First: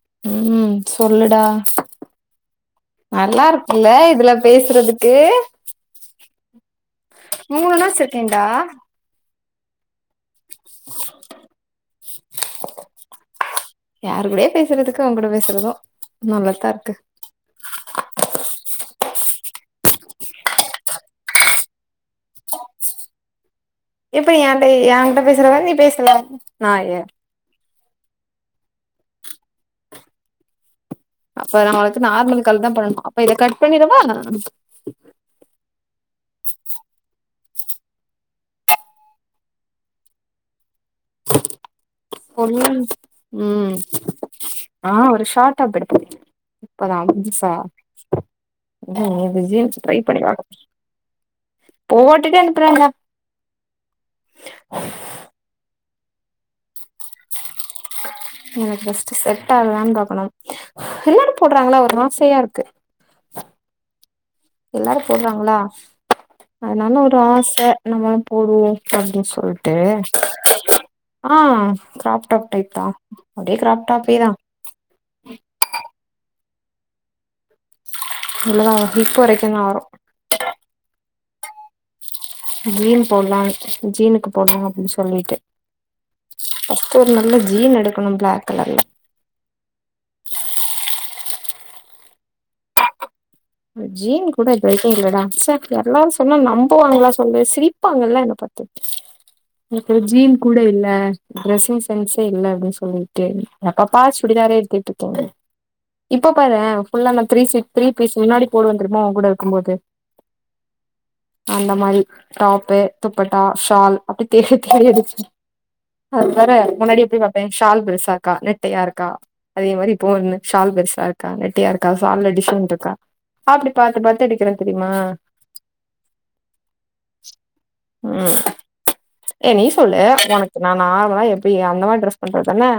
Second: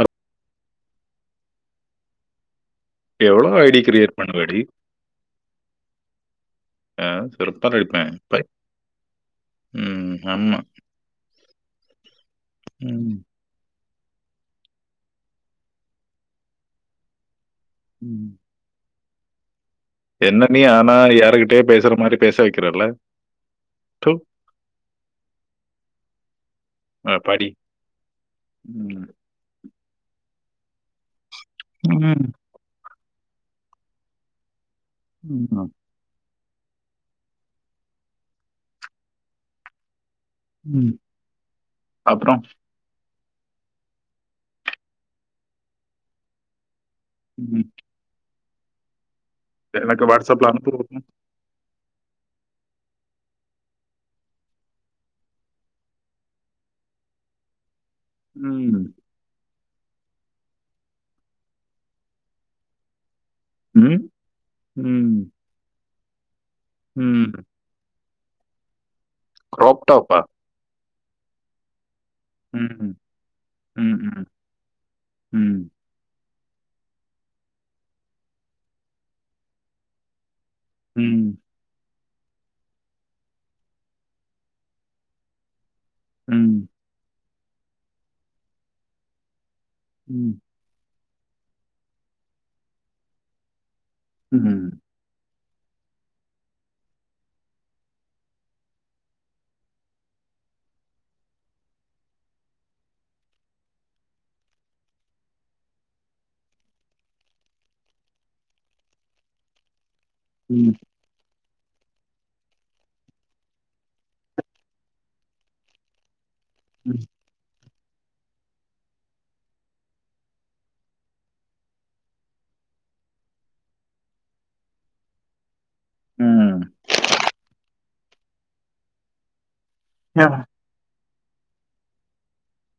அப் ம் சொல்லுடா நல்லா எவ்ளோ ஐடி இருக்குல்ல கிரியேட் இதுல பண்ணுவடி? பேசுறதுக்கு ஆ, செருப்பால மூணுனா அடிப்பேன். செகெண்டா பை ம் ஆமா ம் யாரு கூடயோ பேசுறதுக்கு ஊங்கூட பேசுறது நல்லாத்தா இருக்கு ம் என்ன நீ ஆனா யாருகிட்டயோ பேசுற மாரி பேச வெக்கிறல்ல இப்ப ஏன்ட்ட ஏங்கிட்ட பேசுற மாரி நீ பேசல நாய அ படி. ம் அப்ப நா ஒனக்கு ம். நார்மல் கால் தா பண்ணணு ப இத கட் பண்ணிறவா ம் ம் அப்றொ சொல்லு ம் நா ஒரு ஷாட்டாப் எடுத்துருக்கே ம். [unintelligible] ம் இந்த ஜீன்ஸ் ட்ரை எனக்கு பண்ணி வாட்ஸ்சப்ல பாக்கணு அனுப்பு [inaudible] போட்டுட்டு அனுப்புறண்டா ம் ஃபஸ்ட்டு செட் டாவுதான் பாக்கணு எல்லாரு போட்றாங்கல்ல ஒரு ஆசையா இருக்கு ம் எல்லாரும் ம். போட்றாங்கல்ல அதுனால ஒரு ம். ஆச நம்ம போடுவோ அப்டி சொல்ட்டு கிராப் டாப்பா? ஆ க்ராப் டாப் ம். டைப் தா அதே க்ராப் ம். ம். டாப்பேதா ம். இவ்லதா வரு ஹிப்பு வரைக்கு தா வரு ம் ஜீன் போட்லா ஜீனுக்கு போட்லா அப்டின் சொல்லிட்டு ம். பஸ்ட்டு ஒரு நல்ல ஜீன் எடுக்கனும் ப்ளாக் கலர்ல ம் ஒர் ஜீன் கூட ம். இதுவரைக்கு இல்லடா ச்ச எல்லாரு சொன்னா நம்புவாங்ளா சொல்லு சிரிப்பாங்கல்ல என்ன பாத்து உனக்கொரு ஜீன் கூட இல்ல ட்ரெஸ்ஸிங் சென்ஸே இல்ல அப்டின் சொல்லிட்டு எப்ப பார் சுடிதாரே எடுத்துட்ருக்கேனு இப்போ பாரேன் ஃபுல்லா அந் த்ரீ சீட் த்ரீ பீஸ் முன்னாடி போடுவந்தெரிமா உங் கூட இருக்கும்போது ம் அந்த மாரி டாப்பு துப்பட்டா ஷால் அப்டி தேடி தேடி எடுத் [inaudible] அது வேற முன்னாடி ம். எப்டி பாப்பே ஷால் பெருசா இருக்கா நெட்டையா இருக்கா அதே மாரி இப்போ இந் ஷால் பெருசா இருக்கா நெட்டையா இருக்கா சால்ல டிஷன்ட்ருக்கா அப்டி பாத்து பாத்து எடுக்குறே தெரிமா ம். ம் ஏ நீ சொல்லு யா. உனக்கு நானா அப்பலா எப்டி அந்த மாரி ட்ரெஸ் பண்றத்தானே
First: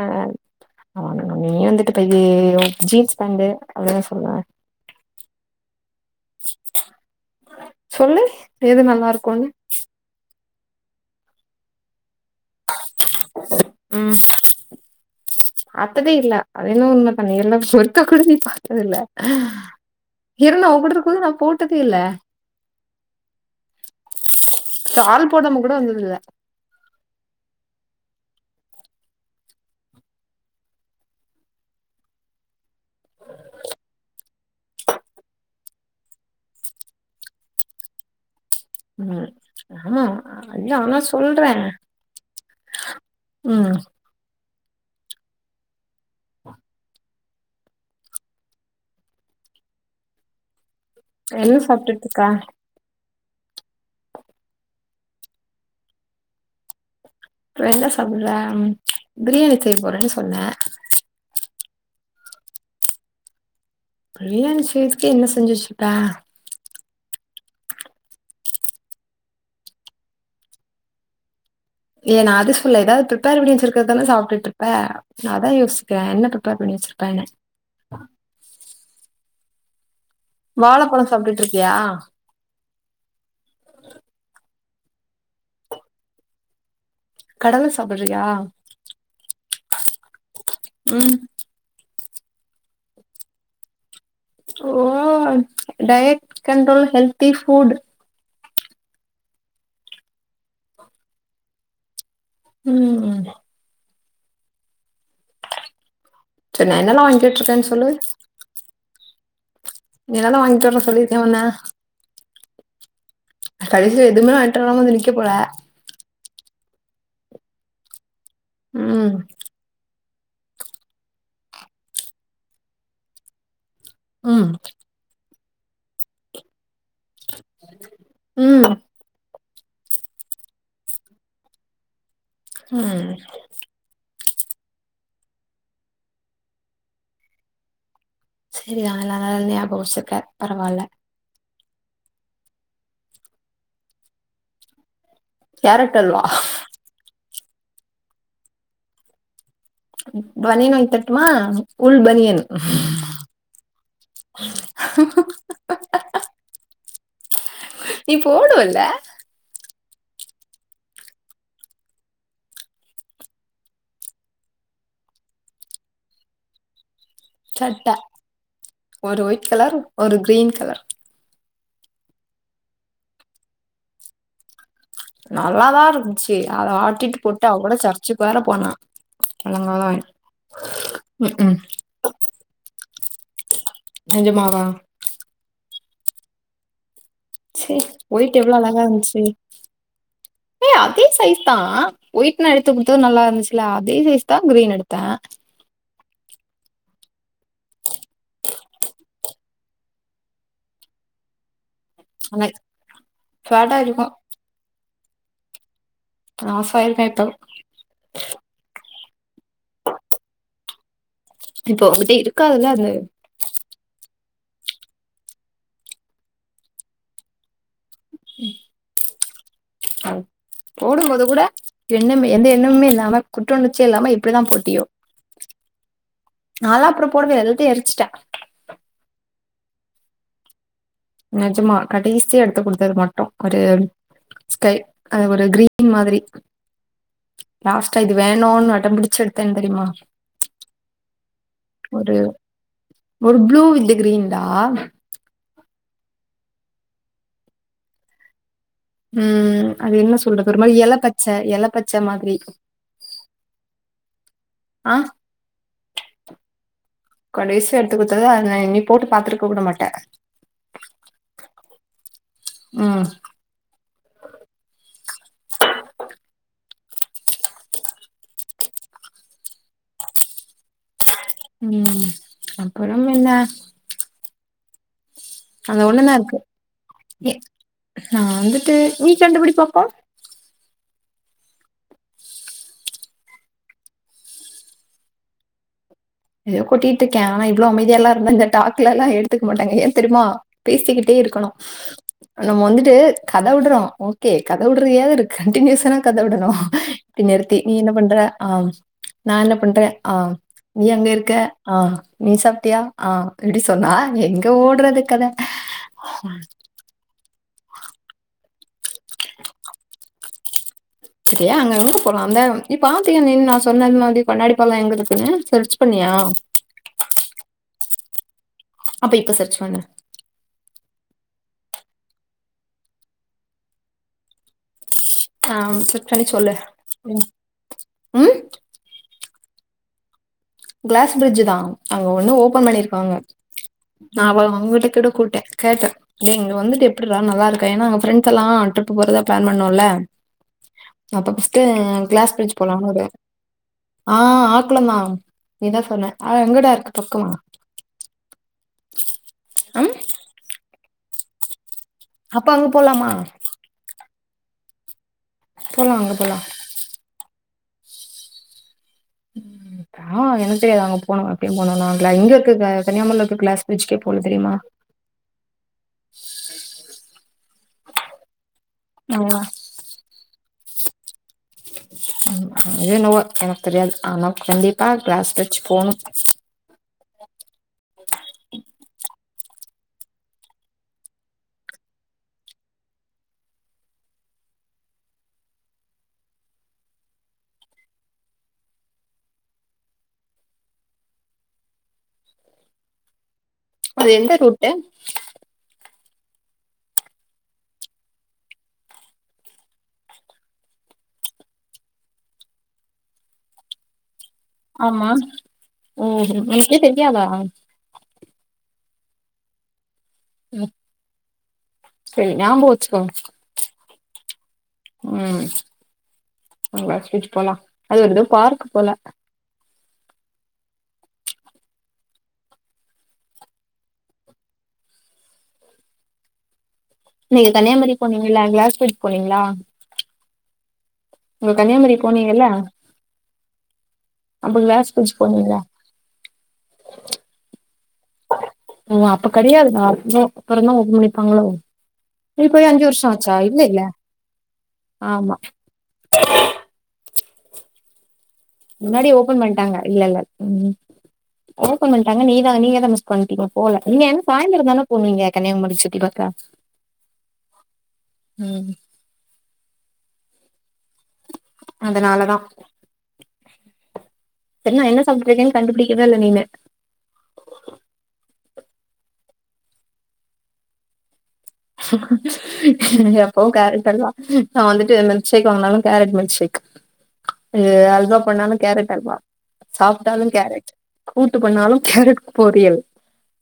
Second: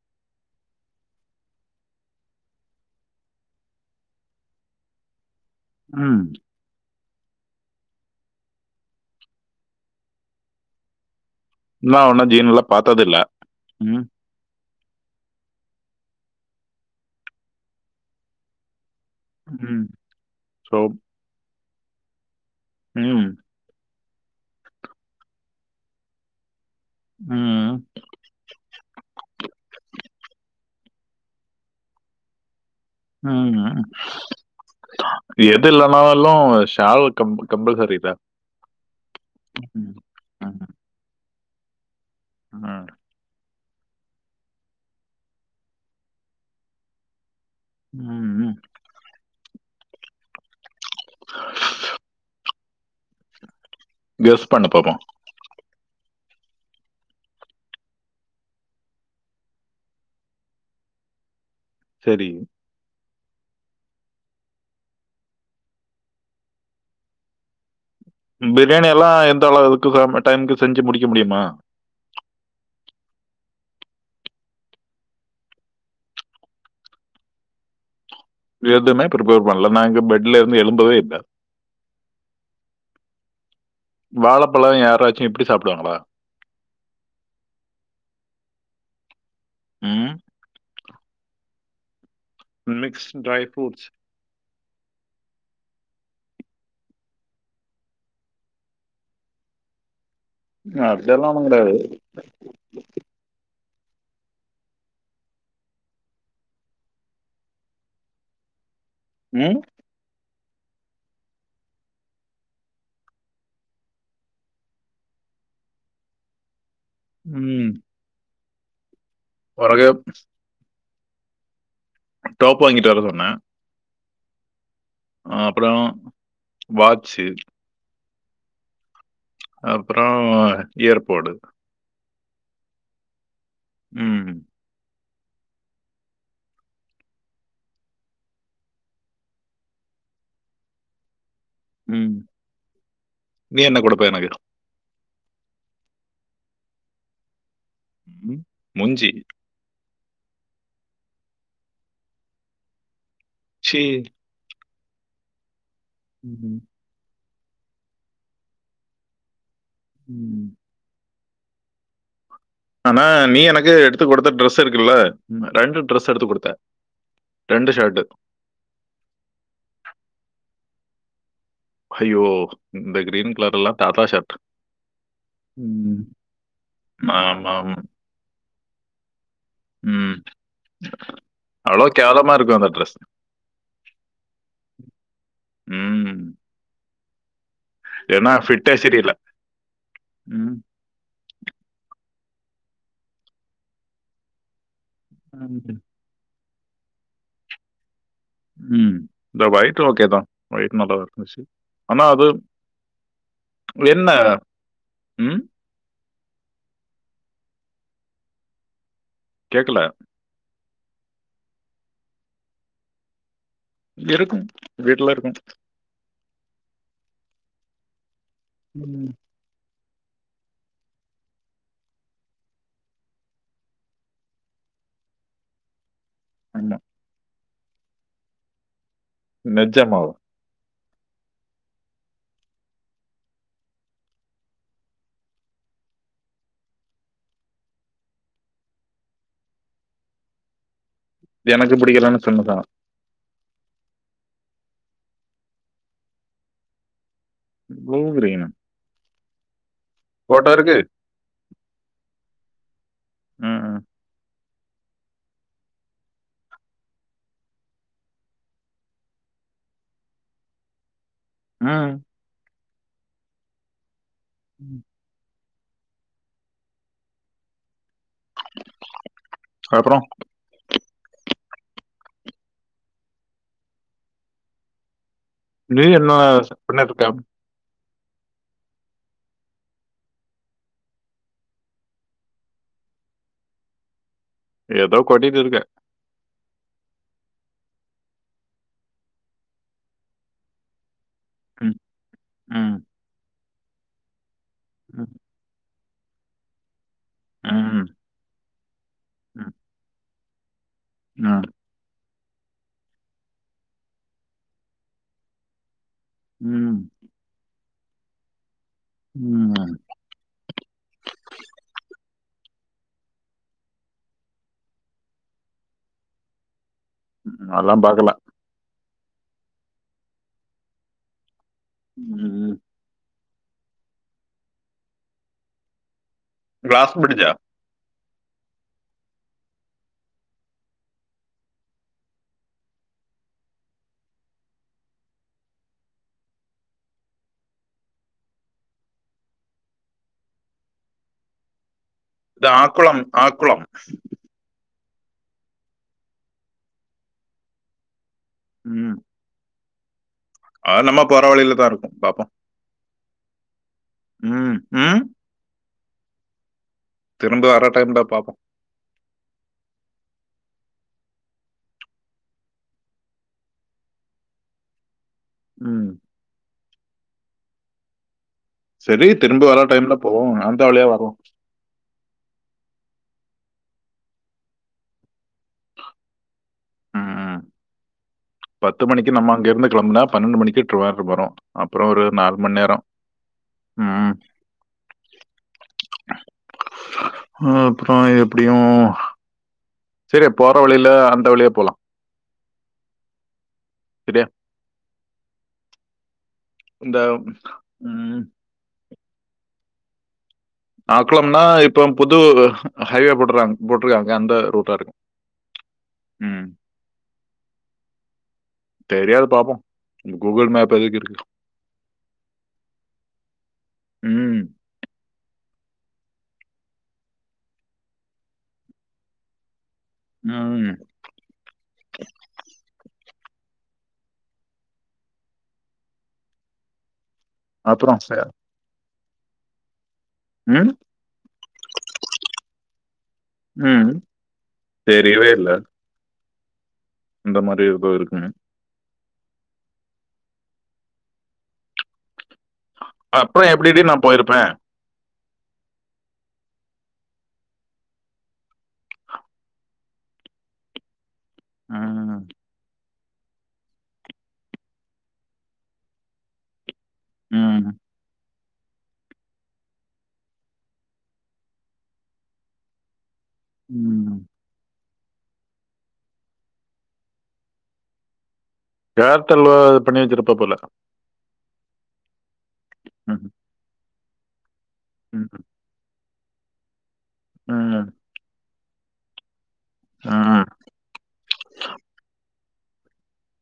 [inaudible] நீ வந்துட்டு [unintelligible] ஜீன்ஸ் பேண்ட்டு [unintelligible] சொல்லுவ ம் சொல்லு எது நல்லா இருக்கோனு நா உன்ன ஜீன்ல பாத்ததில்ல ம் பாத்ததே இல்ல அதென்னோ உண்ம தா நீ வந்து ஒருக்கா கூட நீ பாத்ததில்ல அ ம். இரு நா ஸோ உங்கூடு இருக்மோது நா போட் டதில்ல ம் ஷால் போடாம கூட வந்ததுல்ல ம் ம் எது இல்லன்னாலும் ஷால் கம்பல் கம்பல்சரிதா ம் ஆமா இல்ல ஆனா சொல் றே ஆ ம் ம் ம் என்ன சாப்ட்டுட்ருக்க கெஸ் பண்ணு பாப்போ என்ன சாப்படற பிரியாணி செய்ய போறேன்னு சொன்ன செரி பிரியாணி செய்யறதுக்கு என்ன செஞ்சு வெச்சுருப்ப பிரியாணி எல்லா எந்த அளவுக்கு டைமுக்கு செஞ்சு முடிக்க முடியுமா இல்ல நா அது சொல்லல எதாவது பிரிப்பேர் பண்ணி வெச்சிருக்கறது தான சாப்டுட்ருப்ப நா அதா யோசிச்சிருக்கே என்ன பிரிப்பேர் பண்ணி வெச்சிருப்பேன்னு எதுமே பிரிப்பேர் பண்ல நா எங்க போய் வாழப்பழ சாப்டுட்ருக்கியா வாழப்பழ யாராச்சு இப்டி சாப்டுவாங்களா கடல சாப்படறியா ம் ம் மிக்ஸ்டு டிரை ஃப்ரூட்ஸ் ஓ டயட் கண்ட்ரோல் ஹெல்தி ஃபுட் அதெல்லா ஒன்னு கெடாது ம் இப்ப நா என்னெல்லா அரிஞ்சிட்ருக்கேன்னு சொல்லு ம் நீதான வாங்கிட்டு வர சொல்லிருக்கே ஒண்ண கடைசில எதுமே வாங்கிட் வராம வந்து நிக்க போற ம் ம் பொறகு டோப் வாங்கிட்டு வர சொன்னே ம் அப்புறோ வாட்சு ம் அப்புறோ ஏர்போர்டு ம் ம் சேரி [unintelligible] ஞாபகம் வச்சிருக்க பரவால்ல ம் நீ என்ன குடுப்ப எனக்கு கேரட் அல்வா ம் மூஞ்சி பனின் வாங்கி தரட்டுமா உள் பனியன் ச்சி ம் ம் நீ போடுவல்லா ம் ம் ஆனா நீ எனக்கு எடுத்து குடுத்த ட்ரெஸ் இருக்குல்ல ரெண்டு ட்ரெஸ் எடுத்து குடுத்த சட்ட ஒரு ஒயிட் கலர் ஒரு க்ரீன் கலர் ஹய்யோ இ இந்த க்ரீன் கலர் எல்லா தாத்தா ஷர்ட் நல்லாதா ம் இருந்ச்சி அத ஆட்டிட்டு போட்டு ஆமா அவ கூட ஆமா சர்ச்சுக் வேற போன ம் ம்க்ம். அவ்ளோ கேவ்லமா இருக்கு அந்த ட்ரெஸ் நெஜமாவா? ம் சேரி ஏன்னா ஒயிட்டு எவ்ளோ ஃபிட்டே அழகா சரியில்ல இருந்துச்சி ம் ஏ அதே சைஸ் தா ஒயிட் நா எத்து குத்து நல்லா இந்துச்சுல அதே சைஸ்தா க்ரீன் எடு [inaudible] ம் இந்த ஒய்ட் ஓகேதா ஒய்ட் நல்லா இருந்துச்சு ஆனா அது ஃபேட்டா என்ன இருக்கும். ம் ஆஃபாய்ல் டைப்பு கேக்கல இப்போ உங்கிட்ட இருக்காதில்ல அது இருக்கு வீட்ல இருக்கு ம் போடும்போது கூட எண்ணமே எந்த எண்ணம்மே இல்லாம குற்ற உணர்ச்சியே இல்லாம எப்டிதா போட்டியோ ம் நால்லா அப்றோ போடவே இல் து எரிச்சிட்டே நெஜமாவா நெஜமா கடைசியா எடுத்து குடுத்தது மட்டு ஒரு ஸ்கை அ ஒரு கிரீன் மாதிரி லாஸ்ட்டா இது வேணுனு அடம் பிடிச்சு எடுத்தே தெரியிமா எனக்கு பிடிக்கலனு சொன்னதா ஒரு ப்ளூ வித்து கிரீன்டா ப்ளூ கிரீனு ம் அது என்ன சொல்றது ஒரு மாரி எலப்பச்ச எல பச்ச மாதிரி ம் ம் ஆ கடைசியா எட்த்து குத்தது அத நா இன்னி போட்டு பாத்துருக்க கூட மாட்ட ம் ம் ம் ஆ அப்பறோ ம் அப்பறம் என்ன அந்த நீ என்ன ஒண்ணுதா இருக்கு [inaudible] பண்ணிட்ருக்கே எ நா வந்துட்டு நீ கண்டுபிடி பாப்போ ஏதோ கொட்டிட்டிருக்க எதோ கொட்டிட்ருக்கே ஆனா இவ்ளோ அமைதியா எல்லா இருந்தா இந்த டாக்லல்லா எடுத்துக்க மாட்டாங்க. ஏ தெரிமா? பேசிக்கி ட்டே இருக்கணு ம். நம்ம ம். வந்துட்டு கத விட்றோ ஓ கே கத ம். உட்றயாவது கன்ட்டினியூஸன்னா கத விடணு ப்டி நிறுத்தி நீ ம். என்ன பண்ற ஆம் நா ம். என்ன பண்ற ஆ நீ அங்க இருக்க ம். ஆ நீ சாப்ட்டியா ஆ இப்டி சொன்னா எங்க ஓடறது கத? ம் ம் அ சரி அங்க எங்க போலா அந்த நீ பாத்தியா நீ நா சொன்னது மாரி கண்ணாடி பாலோ எங்க இருக்ன்னு சர்ச் பண்ணியா ம் அதெல்லா பாக்குல அப்ப இப்ப சர்ச் பண்ணு ம் ஆ அனுப் ச்சுடச் சொல்லு கிளாஸ் ம் பிரிட்ஜா? ம் கிளாஸ் பிரிட்ஜ் தா அங்க ஒண்ணு ஓபன் பண்ணிருக்காங்க நா அவ அவங்ககிட்ட கூட கூட்டே கேட்டே டேய் இங்க வந்துட் எப்பட்றா நல்லாருக்கா ஏனா அங்க ஃபிரண்ட்ஸ் எல்லா ட்ரிப் போறதா பிளான் பண்ணோல்ல அப்ப ஃபஸ்ட்டு அ கிளாஸ் இது பிரிட்ஜ் போலான் ஆக்குளம், ஒரு ஆக்குளம். ஆ ஆக் குளந்தா நீதா சொன்ன ஆ எங்கடா இருக்கு பக்கமா ம் ம் அ நம்ம போற வழிலதா இருக்கும் பாப்போம். அப்ப அங்க போலாமா ம். ம் போலா அங்க போலா இங்க வர்ற டைம்ல பாப்போ ஆ எனக்கு தெரியாது அங்க போணு எப்டியு போணு நா கிளா இங்க இருக்க கன்னியாகுமரில இருக்க கிளாஸ் பிரிட்ஜ்க்கே போல தெரிமா? ம் செரி ஆமா. திரும்ப வர்ற டைம்ல போவோ ஆ இந்த வழியா வருவோ எது என்னவோ எனக்கு தெரியாது ஆனா கண்டிப்பா கிளாஸ் பிரிட்ஜ் போணு பத்து மணிக்கு நம்ம அங்க இருந்து கிளம்னா பன்னெண்டு மணிக்கு ட்ருவேன்றம் போறோ அப்புற ஒரு நால் மண் நேரோ ம் அப்புற எப்டியு செரி போற வழில அந்த வழியா போலா அது எந்த ரூட்டு இந்த ம் ஆக்குளம்னா இப்ப புது ஹைவே போட்றாங்க போட்டிருக்காங் ஆமா ஓ ம். உனகே தெரியாதா தெரியாது பாப்போ ம் சரி ஞாபகோ வச்சுக்கோங்க ம். ம் எங்காச்சு போலா அது ஒருதடவ பார்க்கு போல ம் நீங்க கன்னியாகுமரி அப்புறம் ச போனீங்கள அங்க கிளாஸ்பிரிட்ஜ் போனீங்களா ம் நீங்க கன்னியாகுமரி போனீங்கல்ல ம். அப்போ கிளாஸ் பிரிட்ஜ் தெரியவே இல்ல. போனீங்களா இந்த மாதிரி ஏதோ இருக்குன்னு. ஓ அப்ப கெடயாதுண்ணா அப் நோ அப்புறந்தா ஓபன் பண்ணி இருப்பாங்களோ போய் அஞ்சு வர்ஷோ ஆச்சா அப்புறம் எப்படிடி இல்லைல்ல நான் போயிருப்பேன்? ஆமா [unintelligible] முன்னாடி ஓபன் பண்ட்டாங்க இல்ல இல்ல ம் ஓபன் ம். பண்ட்டாங்க நீதான் நீங்கதான் மிஸ் கண்டினியூ போல நீங்க என்ன சாயந்தரோதான போனுவீங்க கன்னியகுமரிய சுத்தி பாக்க ம் ம் அதனாலதா ம் என்னா என்ன சாப்ட்ருக்கேன் கண்டுபிடிக்கவே இல்ல நீணு ஏர்டெல்லு இது பண்ணி வெச்சிருப்பா போல ம். [unintelligible] [inaudible] நா வந்துட்டு ம், மில்க் ஷேக் வாங்குனாலு கேரட் மில்க் ஷேக் ஏ ம், அல்வா பண்ணாலு கேரட் அல்வா சாப்ட்டாலும் ம், கேரட் கூட்டு பண்ணாலும் கேரட்‌ கூ பொறியல்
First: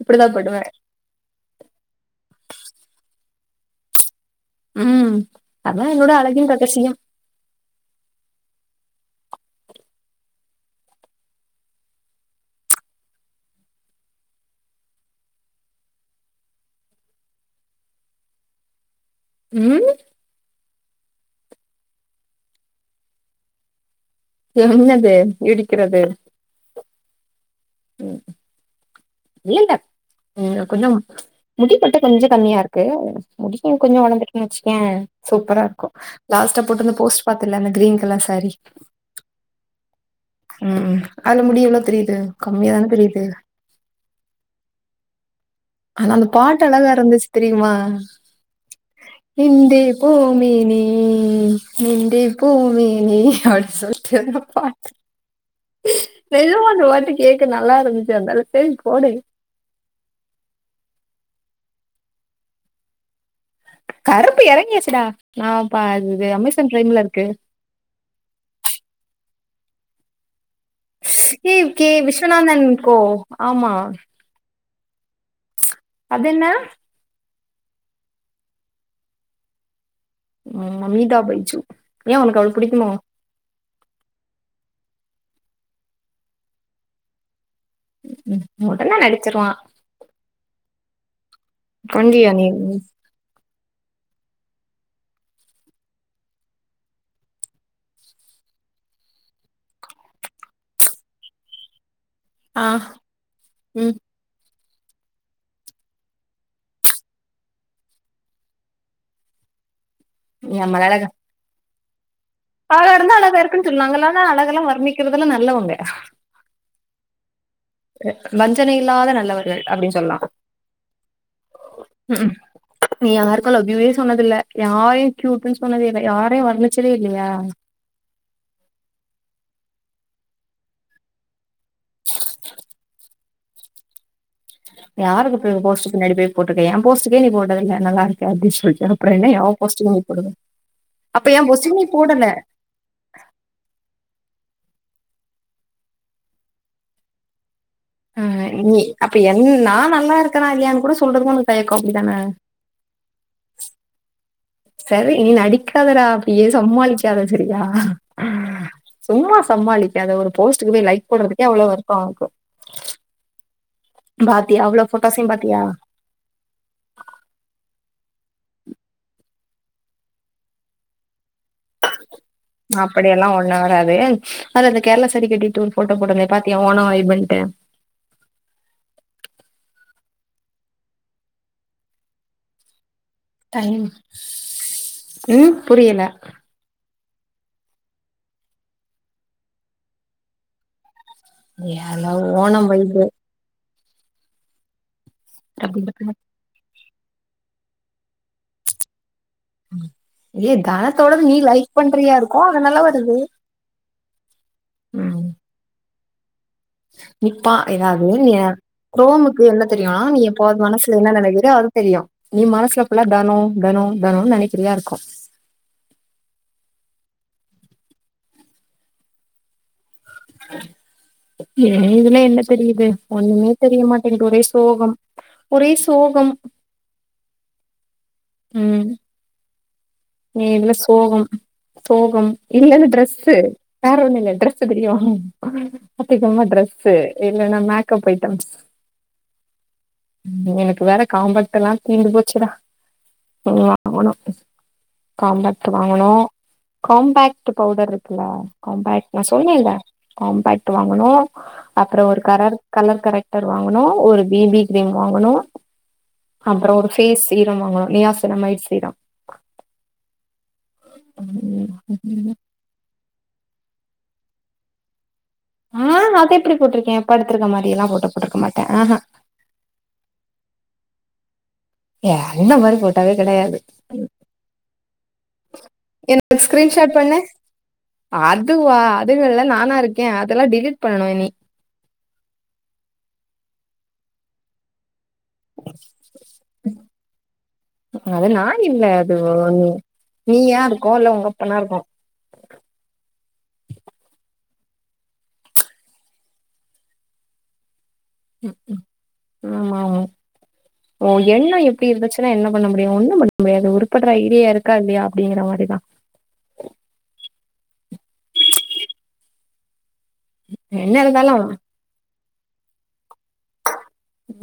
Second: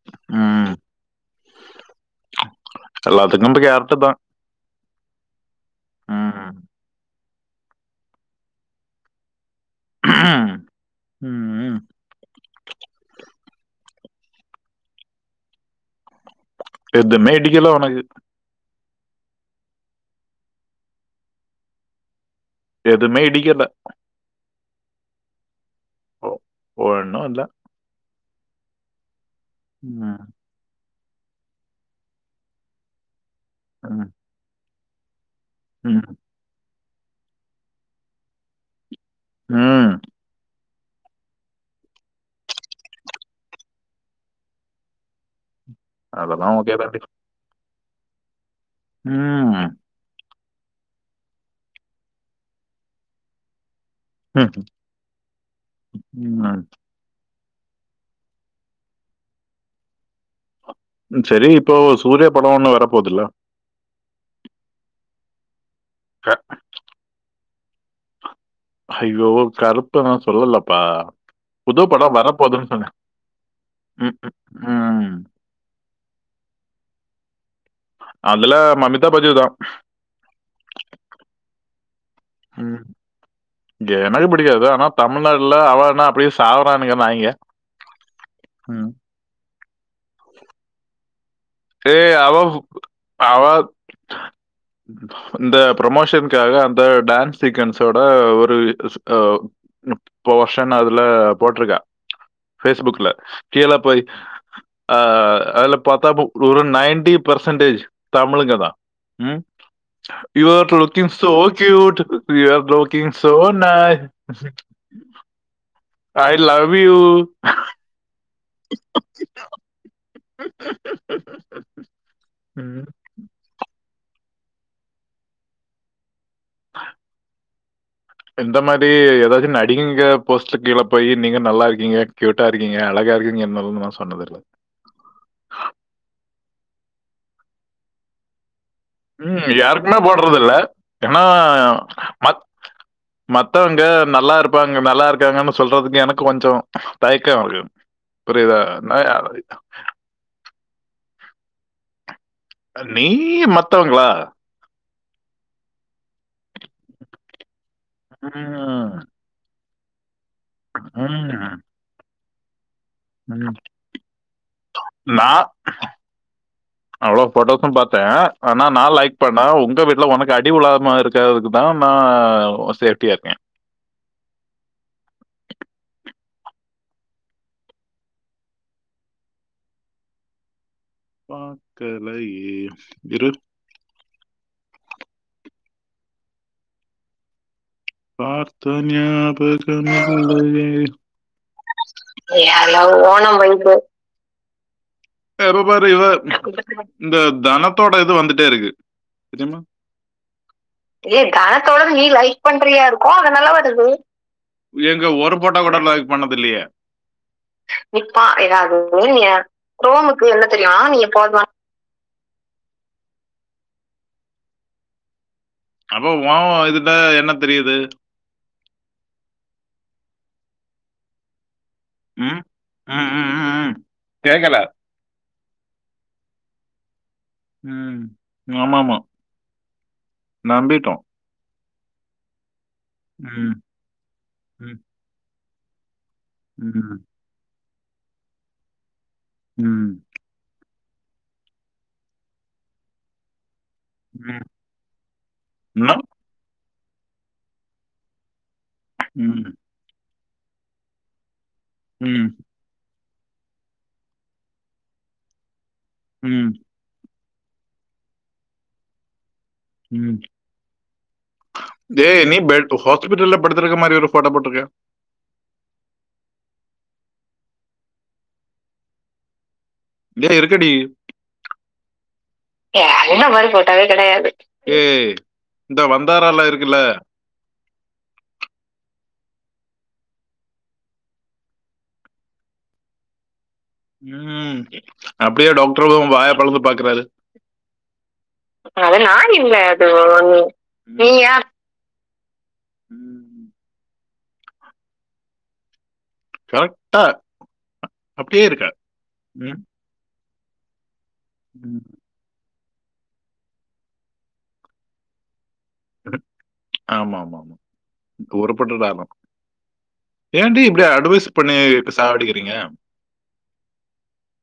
இப்பிடிதான் படுவேன் ம். தின்னம்ப கேர்ட்டு தா ம் அதா என்னோட அழகின் ரகசியம் ம் ம் எதுமே இடிக்கல உனக்கு ம் எதுமே இடிக்கல என்னது இடி க்கறது ஒ- ஒண்ணும் இல்ல ம் இல்லல்ல ம், ஒரு கொஞ்ச முடி மட்டு கொஞ்ச கம்மியாருக்கு முடியு கொஞ்ச ம், வளந்துட்டுன் வெச்சு க்யே சூப்பரா இருக்கு ம், லாஸ்டா போட்ருந்த போஸ்ட் பாத்தேல அந்த கிரீன் கலர் சாரி ம் ம் அதுல முடி எவ்ளோ தெரியுது கம்மியாதானே தெரியுது ஆனா அந்த அதெல்லாம் பாட்டு ஓகே அழகா தாண்டி இருந்துச்சு தெரியுமா அ ம், இந்தே போ மேனே எந்தே பூமேனே அப்படி சொல் ம், பாட்டு ம். நெஜமா அந்த பாட்டு கேக் க்கு நல்லா இருந்துச்சு அந்தால [unintelligible] செரி இப்போ சூரியா படோ ஒண்ணு வர போதுல்ல கருப்பு எறங்கிருச்சுடா நா அப்ப அது க- அமேசான் ப்ரைம்ல இருக்கு அய்யோ கருப்ப நா சொல்லலப் ஸ் ஏ கே விஸ்வநாதன் அண்ட் சொன்னேன் கோ ஆமா ம், ம், ம் அது என்ன அதுல மமிதா பஜு தா ம் மமிதா பைஜூ ஏ உனக்கு அவ்ள ம். பிடிக்குமோ எனக்கு பிடிக்காது ஆனா தமிழ்நாட்டுல அவனா அப்படியே சாவ்றானுங்க நாய்ங்க ம் உடனே நடிச்சிருவா ஏ கொஞ்சியா அவ நீ அவ இந்த ப்ரமோஷனுக்காக அந்த டான்ஸ் சீக்வன்ஸோட ஒரு போர்ஷன் அதுல போட்ருக்கா ஆ ஃபேஸ் புக்ல கீழ ம் போய் ஆ அதுல பாத்தா பூ ஒரு நைன்டி பெர்சன்டேஜ் தமிழுங்க தா ம் என் யுவர் மலையழக லுக்கிங் சோ க்யூட் அழகா இருந்தா அழகா இருக்குன்னு சொல் அங்கலாந்தா அழகெல்லா வர்ணிக்கிறதெல்லா நல்லவங்க ஐ லவ் யூ வஞ்சன இல்லாத நல்லவர்கள் அப்டின்னு சொல்லா நீ யாருக்கு லவ் யூ வே சொன்னதில்ல யாரயு க்யூட்ன்னு சொன்னது இல்ல யார் இந்த மாரி ஏதாச்சு இங்க போஸ்ட்டு கீழ போய் நீங்க நல்லா இருக்கீங்க க்யூட்டா இருக்கீங்க அழகா இருக்கீங்கனு சொல்ணுமா சொன்னது இல்ல யாருக்கு பே போஸ்டுக்கு பின்னடி போட்டுயிருக்க என் போஸ்டுக்கே நீ போட்டதுல்ல நல்லாருக்கே அப்டின்னு சொல் ம் யாருக்குமே போட்றது இல்ல ஏன்னா அப்ப என் போஸ்ட்டுக்கு நீ போடல ம மத்தவங்க நல்லா இருப் பாங்க நல்லா இருக்காங்கன்னு சொல்றதுக்கு எனக்கு கொஞ்சோ தயக்கம் இருக்கு ஆ புரியுதா? நீ நான் அப்ப யா- என் நான் நல்லா இருக்கேனா இல்லையா கூட சொல்றதுக்கு கூட தயக்கம் அப்படிதானே நீ மத்தவங்களா சரி நீ நடிக்காதடா ஏய் சமாளிக்காத சரியா ம், சும்மா சமாளி ஏதே ஒரு போஸ்டுக்கு போயி லைக் போட்ரதுக்கே ம், அவ்வளவு வருத்தம் உனக்கு ம் பாத்தியா அவ்வளவு போட்டோஸையும் நான் பாத்தியா அவ்வளவு போட்டோஸ் சும் பாத்தே ஆனா நான் லைக் பண்ண நான் உங்க வீட்ல உனக்கு அடி உலாமா இருக்கிறதுக்கு தான் நா அப்படியெல்லாம் ஒன்னும் வராது அது அந்த கேரளா சரி கட்டிட்டு ஒரு போட்டோ போட்டு பாத்திய ஓண வாய் பெல்ட் பாக்கலை டைம் ம் புரியல பார்த்த ஞாபகம் இல்லையே ஏல ஓணம் வைபு ஓணம் வைப் அப்டின்னு [unintelligible] இந்த தனத்தோட இது வந்துட்டே இருக்கு தெரியுமா ஏ தனத்தோட ஏய் நீ லைக் தனத்தோடத நீ பண்றியா லைக் இருக்கு பண்றிய அதனால வருது இருக்கும் அதனாலே வருது எங்க ம் ஒரு போட்டே ஒரு நீ பா நிப்பா எதாவதுனியே ஏதாவது நீ குரோமுக்கு என்னத் தெ [unintelligible] நீ குரோமுக்கு என்ன எப்பாது தெரியுமா மனசுல நீ என்ன போதுமான நெனைக்கிறியோ அது தெரியு நீ மனசுல ஃபுல்லா தனொ தனொ தனொன்னு நெனைக்கிறியா இருக்கு அப்போ ஓ இதுல என்னத் தெரியிது ஏ இதுல ம்? என்ன தெரியிது ம், ம், ஒன்னுமே ம், ம். தெரிய மாட்டேங்கு ஒரே கேக்கல சோகம் ஒரே சோகம் ம் ம் ஆமாமா ஏ இதுல சோகம் சோகம் இல்லல்ல ட்ரெஸ்ஸு ம், வேற ஒன்னு இல்ல ட்ரெஸ்ஸு ம், தெரியு ஒருவேள இது த்திக்குமா டிரெஸ்ஸு ம், இல்லேனா மே கப்பயிட்டம்ஸ் ம், ம் எனக் வேற காம்பெக்ட்டெல்லா தீந்து போச்சுடா போல அவனு ம். காம்பெக்ட்டு என்ன? வாங்கனு காம்பேக்ட்டு பவுடர்ருக்குல காம்பேக்ட் நா ம், சொன்னேல்ல காம்பேக்ட்டு வாங்கணு அப்றோ ஒரு ம், கரர் கலர் கரெக்ட் டர் வாங்கணு ஒரு பிபி கிரீம் வாங்கணு ம், அப்புற ஒரு ஃபேஸ் தீராமங்கலம் [unintelligible] ம் ம் டே நீ பெட் ஹாஸ்பிட்டல்ல படுத்துருக்க மாரி ஒரு போட்டோ போட் ஒகே ஆ அத எப்டி போட்ருக்கே படுத்திருக்க மாரில்லா ஃபோட்டோ போட்ருக்க மாட்டே ஆ ஹ இரு இருக்குடி ஏ அந்தமாரி போட்டாவே கெடையாது போட்டாவே கெடையாது. ஏய் இந்த என் வந்தாரால ஸ்க்ரீன் இருக்குல்ல ஷாட் பண்ணு அதுவ்வா அதுங்கள்ள நானாருக்கே அதெல்லா டெலிட் பண்ணனு நீ ம் அப்டி யே டாக்ட்ரு ஒன் வாய போலந்து பாக்குறாரு அது நா இல்ல அது [inaudible] நீ நீயா இருக்கு இல்ல உங்க அப்பனா இருக்கு ம் கரெக்டா அப்படியே ம் இருக்க ம் ம். ஆமா ஆமா ஓ எண்ணம் ம். எப்டி இருந்துச்சுன்னா என்னம் பன்ன முடியு ஒண்ணும் பன்னமுடியாது உருப்படுற ஐடியா இருக்கா இல்லையா அப்டிங்கற மாதி [unintelligible] ஆமா ஆமா தூறப்பட்டுதாகு ஏண்டி இப்பிடி என்ன அட்டுவைஸ் இருந்தாலு பண்ணி சாவ் அடிக்கி வீங்க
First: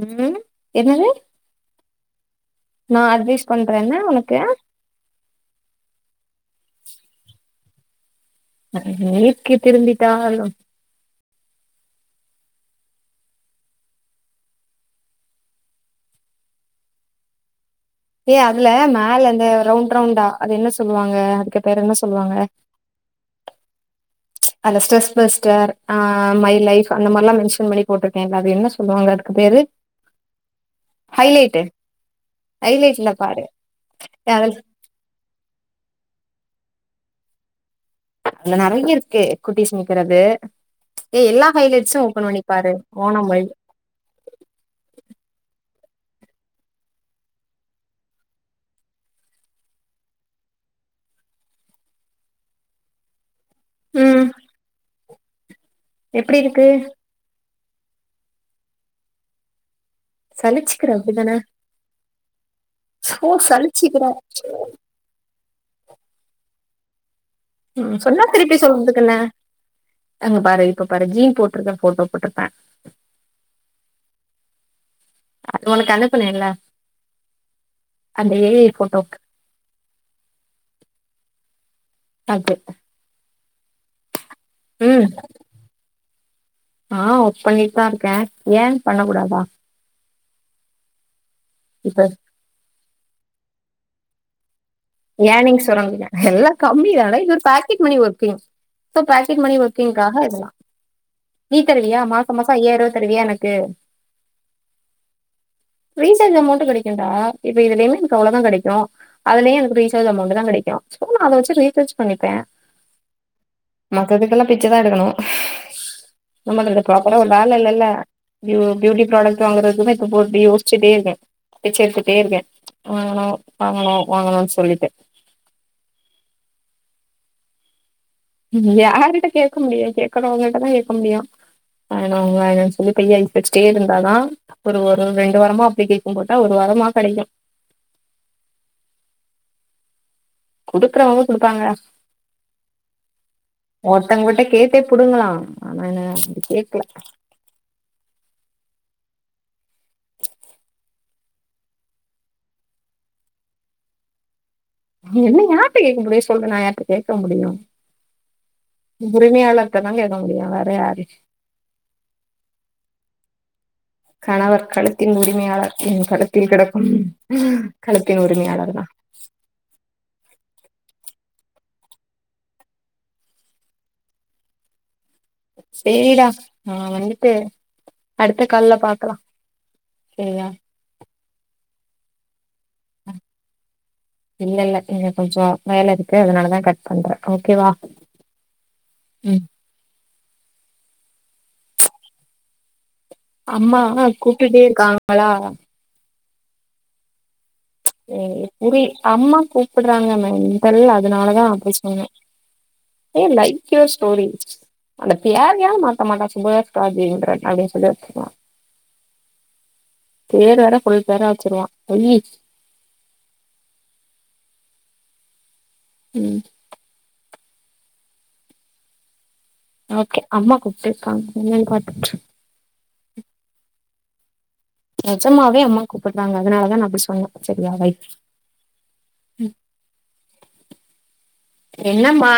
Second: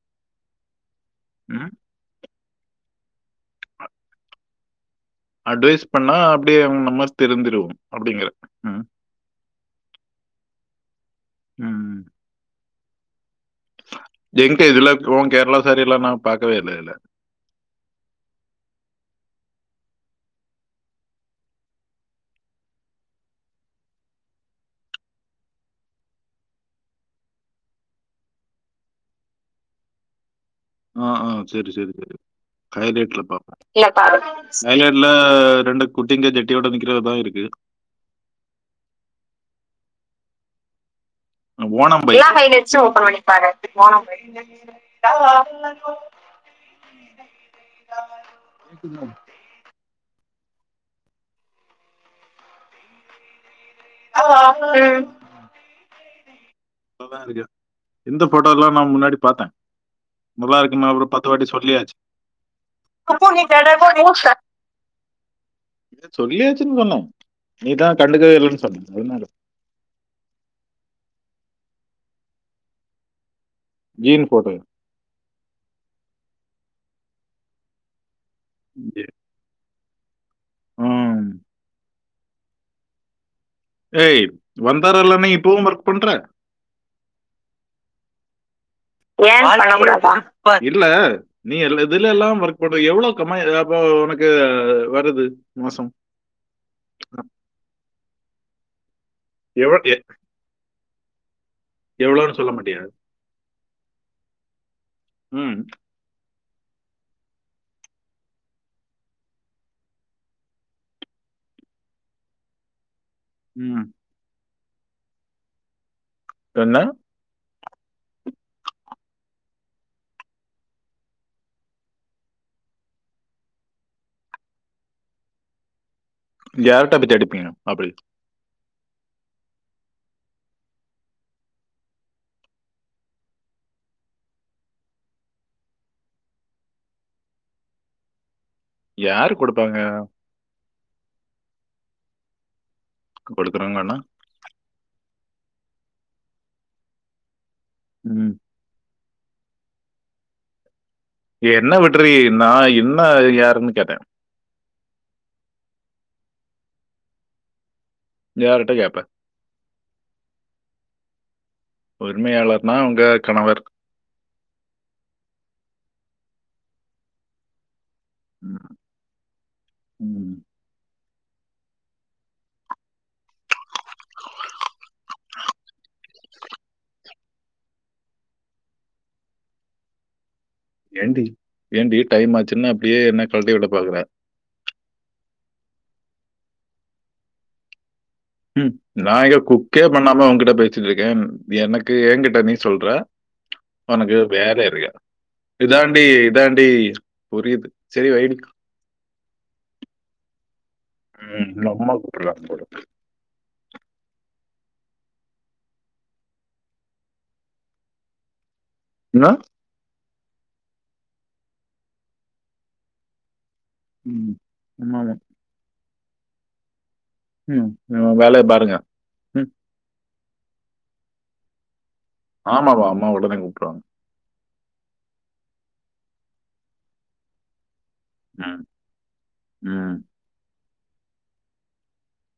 ம் என்னது ம் நா அட்வெய்ஷ் பண்றேன்ன உனக்கு அட்வைஸ் பண்ணா அப்டே ம் உன்னை மாரி திரிந்திரூவோம் அப்டிங்கற அது ஏக்கே திருந்திடாலு ம் ம் எங்க இதுல க்ரோன் கேரளா சேரி எல்லா நா பாக்கவே இல்லைல ஏ அதுல மேல அந்த ரவுண்ரவுண்டா அது என்ன சொல்லுவாங்க அதுக்குபேரு என்ன சொல்வாங்க அந்த ஸ்ட்ரெஸ் பஸ்டர் ஆ மை லைஃப் அந்த மார்லா மென்சன் பண்ணி போட்ருக்கேன்ல அத என்ன சொல்வாங்க அதுக்கு பேரு ஆ ஆ ஹைலைட்டு செரி செரி செரி ஹைலைட்ல பாப்ப இல்லப்பா அது அதுல ஹைலைட்ல ரெண்டு குட்டிங்க ஜட்டியோட நிக்கறதுதா இருக்கு அது நெறையா இருக்கு குட்டிஸ் நிக்கறது ஓணம்வழி எல்லா ஹைலைட்ஸு ஓபன் பண்ணி ஓனமல் பாரு ஓணம் வழி கேக்குதா ம் எப்பிடி இருக்கு இருக்கு இந்த ஃபோட்டோக் எல்லா நா முன்னாடி பாத்த நல்லா இருக்குனா சலிச்சுக்கிற ஒரு பத்து அப்டிதான வாட்டி சொல்லியாச்சு அப்போ ஓ நீ தெனமு சலிச்சுக்கிற [unintelligible] சொல்லியாச் திங் பண்ணோ ம் சொன்னா திருப்பி சொல்றதுக்கென்ன அங்க பாரு இப்ப பாரு ஜீன் போட் றத ஃபோட்டோ போட்ருப்ப ஜீன் போட்டு அது உனக்கு அனுப்புன இல்ல அந்த ஏ ஐ ஃபோட்டோக்கு ம் அது ஏய் வந்தாரா ம் இல்லைன்னு இப்பவும் ஒர்க் பண்ற ஆ ஒர்க் பண்ணிட்டு தா இருக்க ஏ ஏன் பண்ண கூடாதா இல்ல நீ இப்ப எதுலெதுலலா ஒர்க் பண் ப்ப எவ்ளோ கமா த அப்ப உனக்கு வருது ஏ நீங்க சொல்ல மாசம் மாட்டிங்க எல்லா கம்மிதான இது ஒரு packet money working pay pocket money எவ்வளவு எ- ஒர்க்கிங்காக இதெலா நீ தருவியா மாச எவ்வளவுன்னு மாச சொல்ல மாட்டியா ஐயாயிருவா தருவியா எனக்கு ம் ரீசார்ஜ் அமௌண்ட் கெடைக்குன்டா இப்ப இதுலயுமே எனக்கு அவ்ளதா கெடைக்கு அதுலயே இந் ரீசார்ஜ் அமௌண்ட் தா கெடைக்கு நா அத வச்சு ரீசார்ஜ் பண்ணிப்பே ம் மத்ததுக்கெல்லா பிச்சதா எடுக்கணு என்ன நம்மன்றது பிராப்பரா வேலையில்ல ல ல இது பியூட்டி ப்ராடக்ட் வாங்குறதுக்கு இப்ப யோசிச்சுட்டே இருக்க பிச்ச எடுத்துட்டே இருக்கே வாங்கனு வாங்கனு வாங்கனு ஒரிகிட்ட யார் டப்பு தெடிபீங் அப்டின் யாரிட்ட கேட்க முடியு கேட்கறவங்கிட்டதா கேட்க முடியு ஆன அவ்ங்க அத சொல்லி கைய சச்சிட்டே இருந்தா ஒரு ஒரு ரெண்டு வாரமா அப்டி கேட்குபோதா ஒரு வரமா கெடைக்கு யாரு குடுப்பாங்க குடுக்குறவங்க குடுப்பாங்க கொடுக்குறாங்கன்னா ஒருத்தங்கட்ட கேட்டே புடுங்களலா ஆனா என்ன அப்டி கேக்கல உம் என்ன விட்றி நா என்ன யாருன்னு கேட்ட என்ன யாருட்ட கேட்க முடியு சொல்லு நா யார்ட்ட கேட்க முடியு யார்கிட்ட கேப்ப இததா கேட்க முடியு வேற யாரு உரிமையாளர்னா உங்க கணவர் கணவர் கழுத்தின் உரிமையாளர் கழுத்தில் கெடக்கு கழுத்தின் ம், உரிமையாளர் தா ம். ஆஹ் வந்துட்டு அடுத்த கால்ல பாக்கலா செரியா ஏண்டி ஏண்டி டைம் ஆச் சின்ன அப்டியே என்ன கல்ட்டி விட பாக்குற வேல இருக்கு அதனாலதா கட் பண்றே ஓகேவா ம் நான் எங்க குக்கே பண்ணாம உ ங்கிட்ட பேசிட்டு இருக்கேன் எனக்கு என்கிட்ட நீ சொல்ற அம்மா உனக்கு கூப்பிடுட்டே வேலை இருக்கா இருக்காங்களா இதாண்டி இதாண்டி புரியுது சரி ஏ வைடி புரி அம்மா கூப்புறாங்க மேன் டல் அதுனாலதா ம், இல்ல, அப்டி அம்மா சொன்னே கூப்பிடுறாங்க போல ஏ லைக் யுவர் ஸ்டோரி அந்த பெரயாரும் மாத்த மாட்டான் சுபாஷ் ராஜீந்திரன் அப்டின்னு சொல்லி வச்சுக்குவான் என்ன பெர வேற ஃபுல் பெரா வச்சருவா வையி உம் ம்மாதா உம் உம் உவேலைய பாருங்க உம் ஓகே அம்மா கூப்ட்டேருக்காங்க [unintelligible] ஆமாவ அம்மா ஒடனே கூப்றாங்க நஜமாவே அம்மா கூப்புறாங்க அதனால தா அப்டி சொன்னே செரியா வை ம் உம் என்னம்மா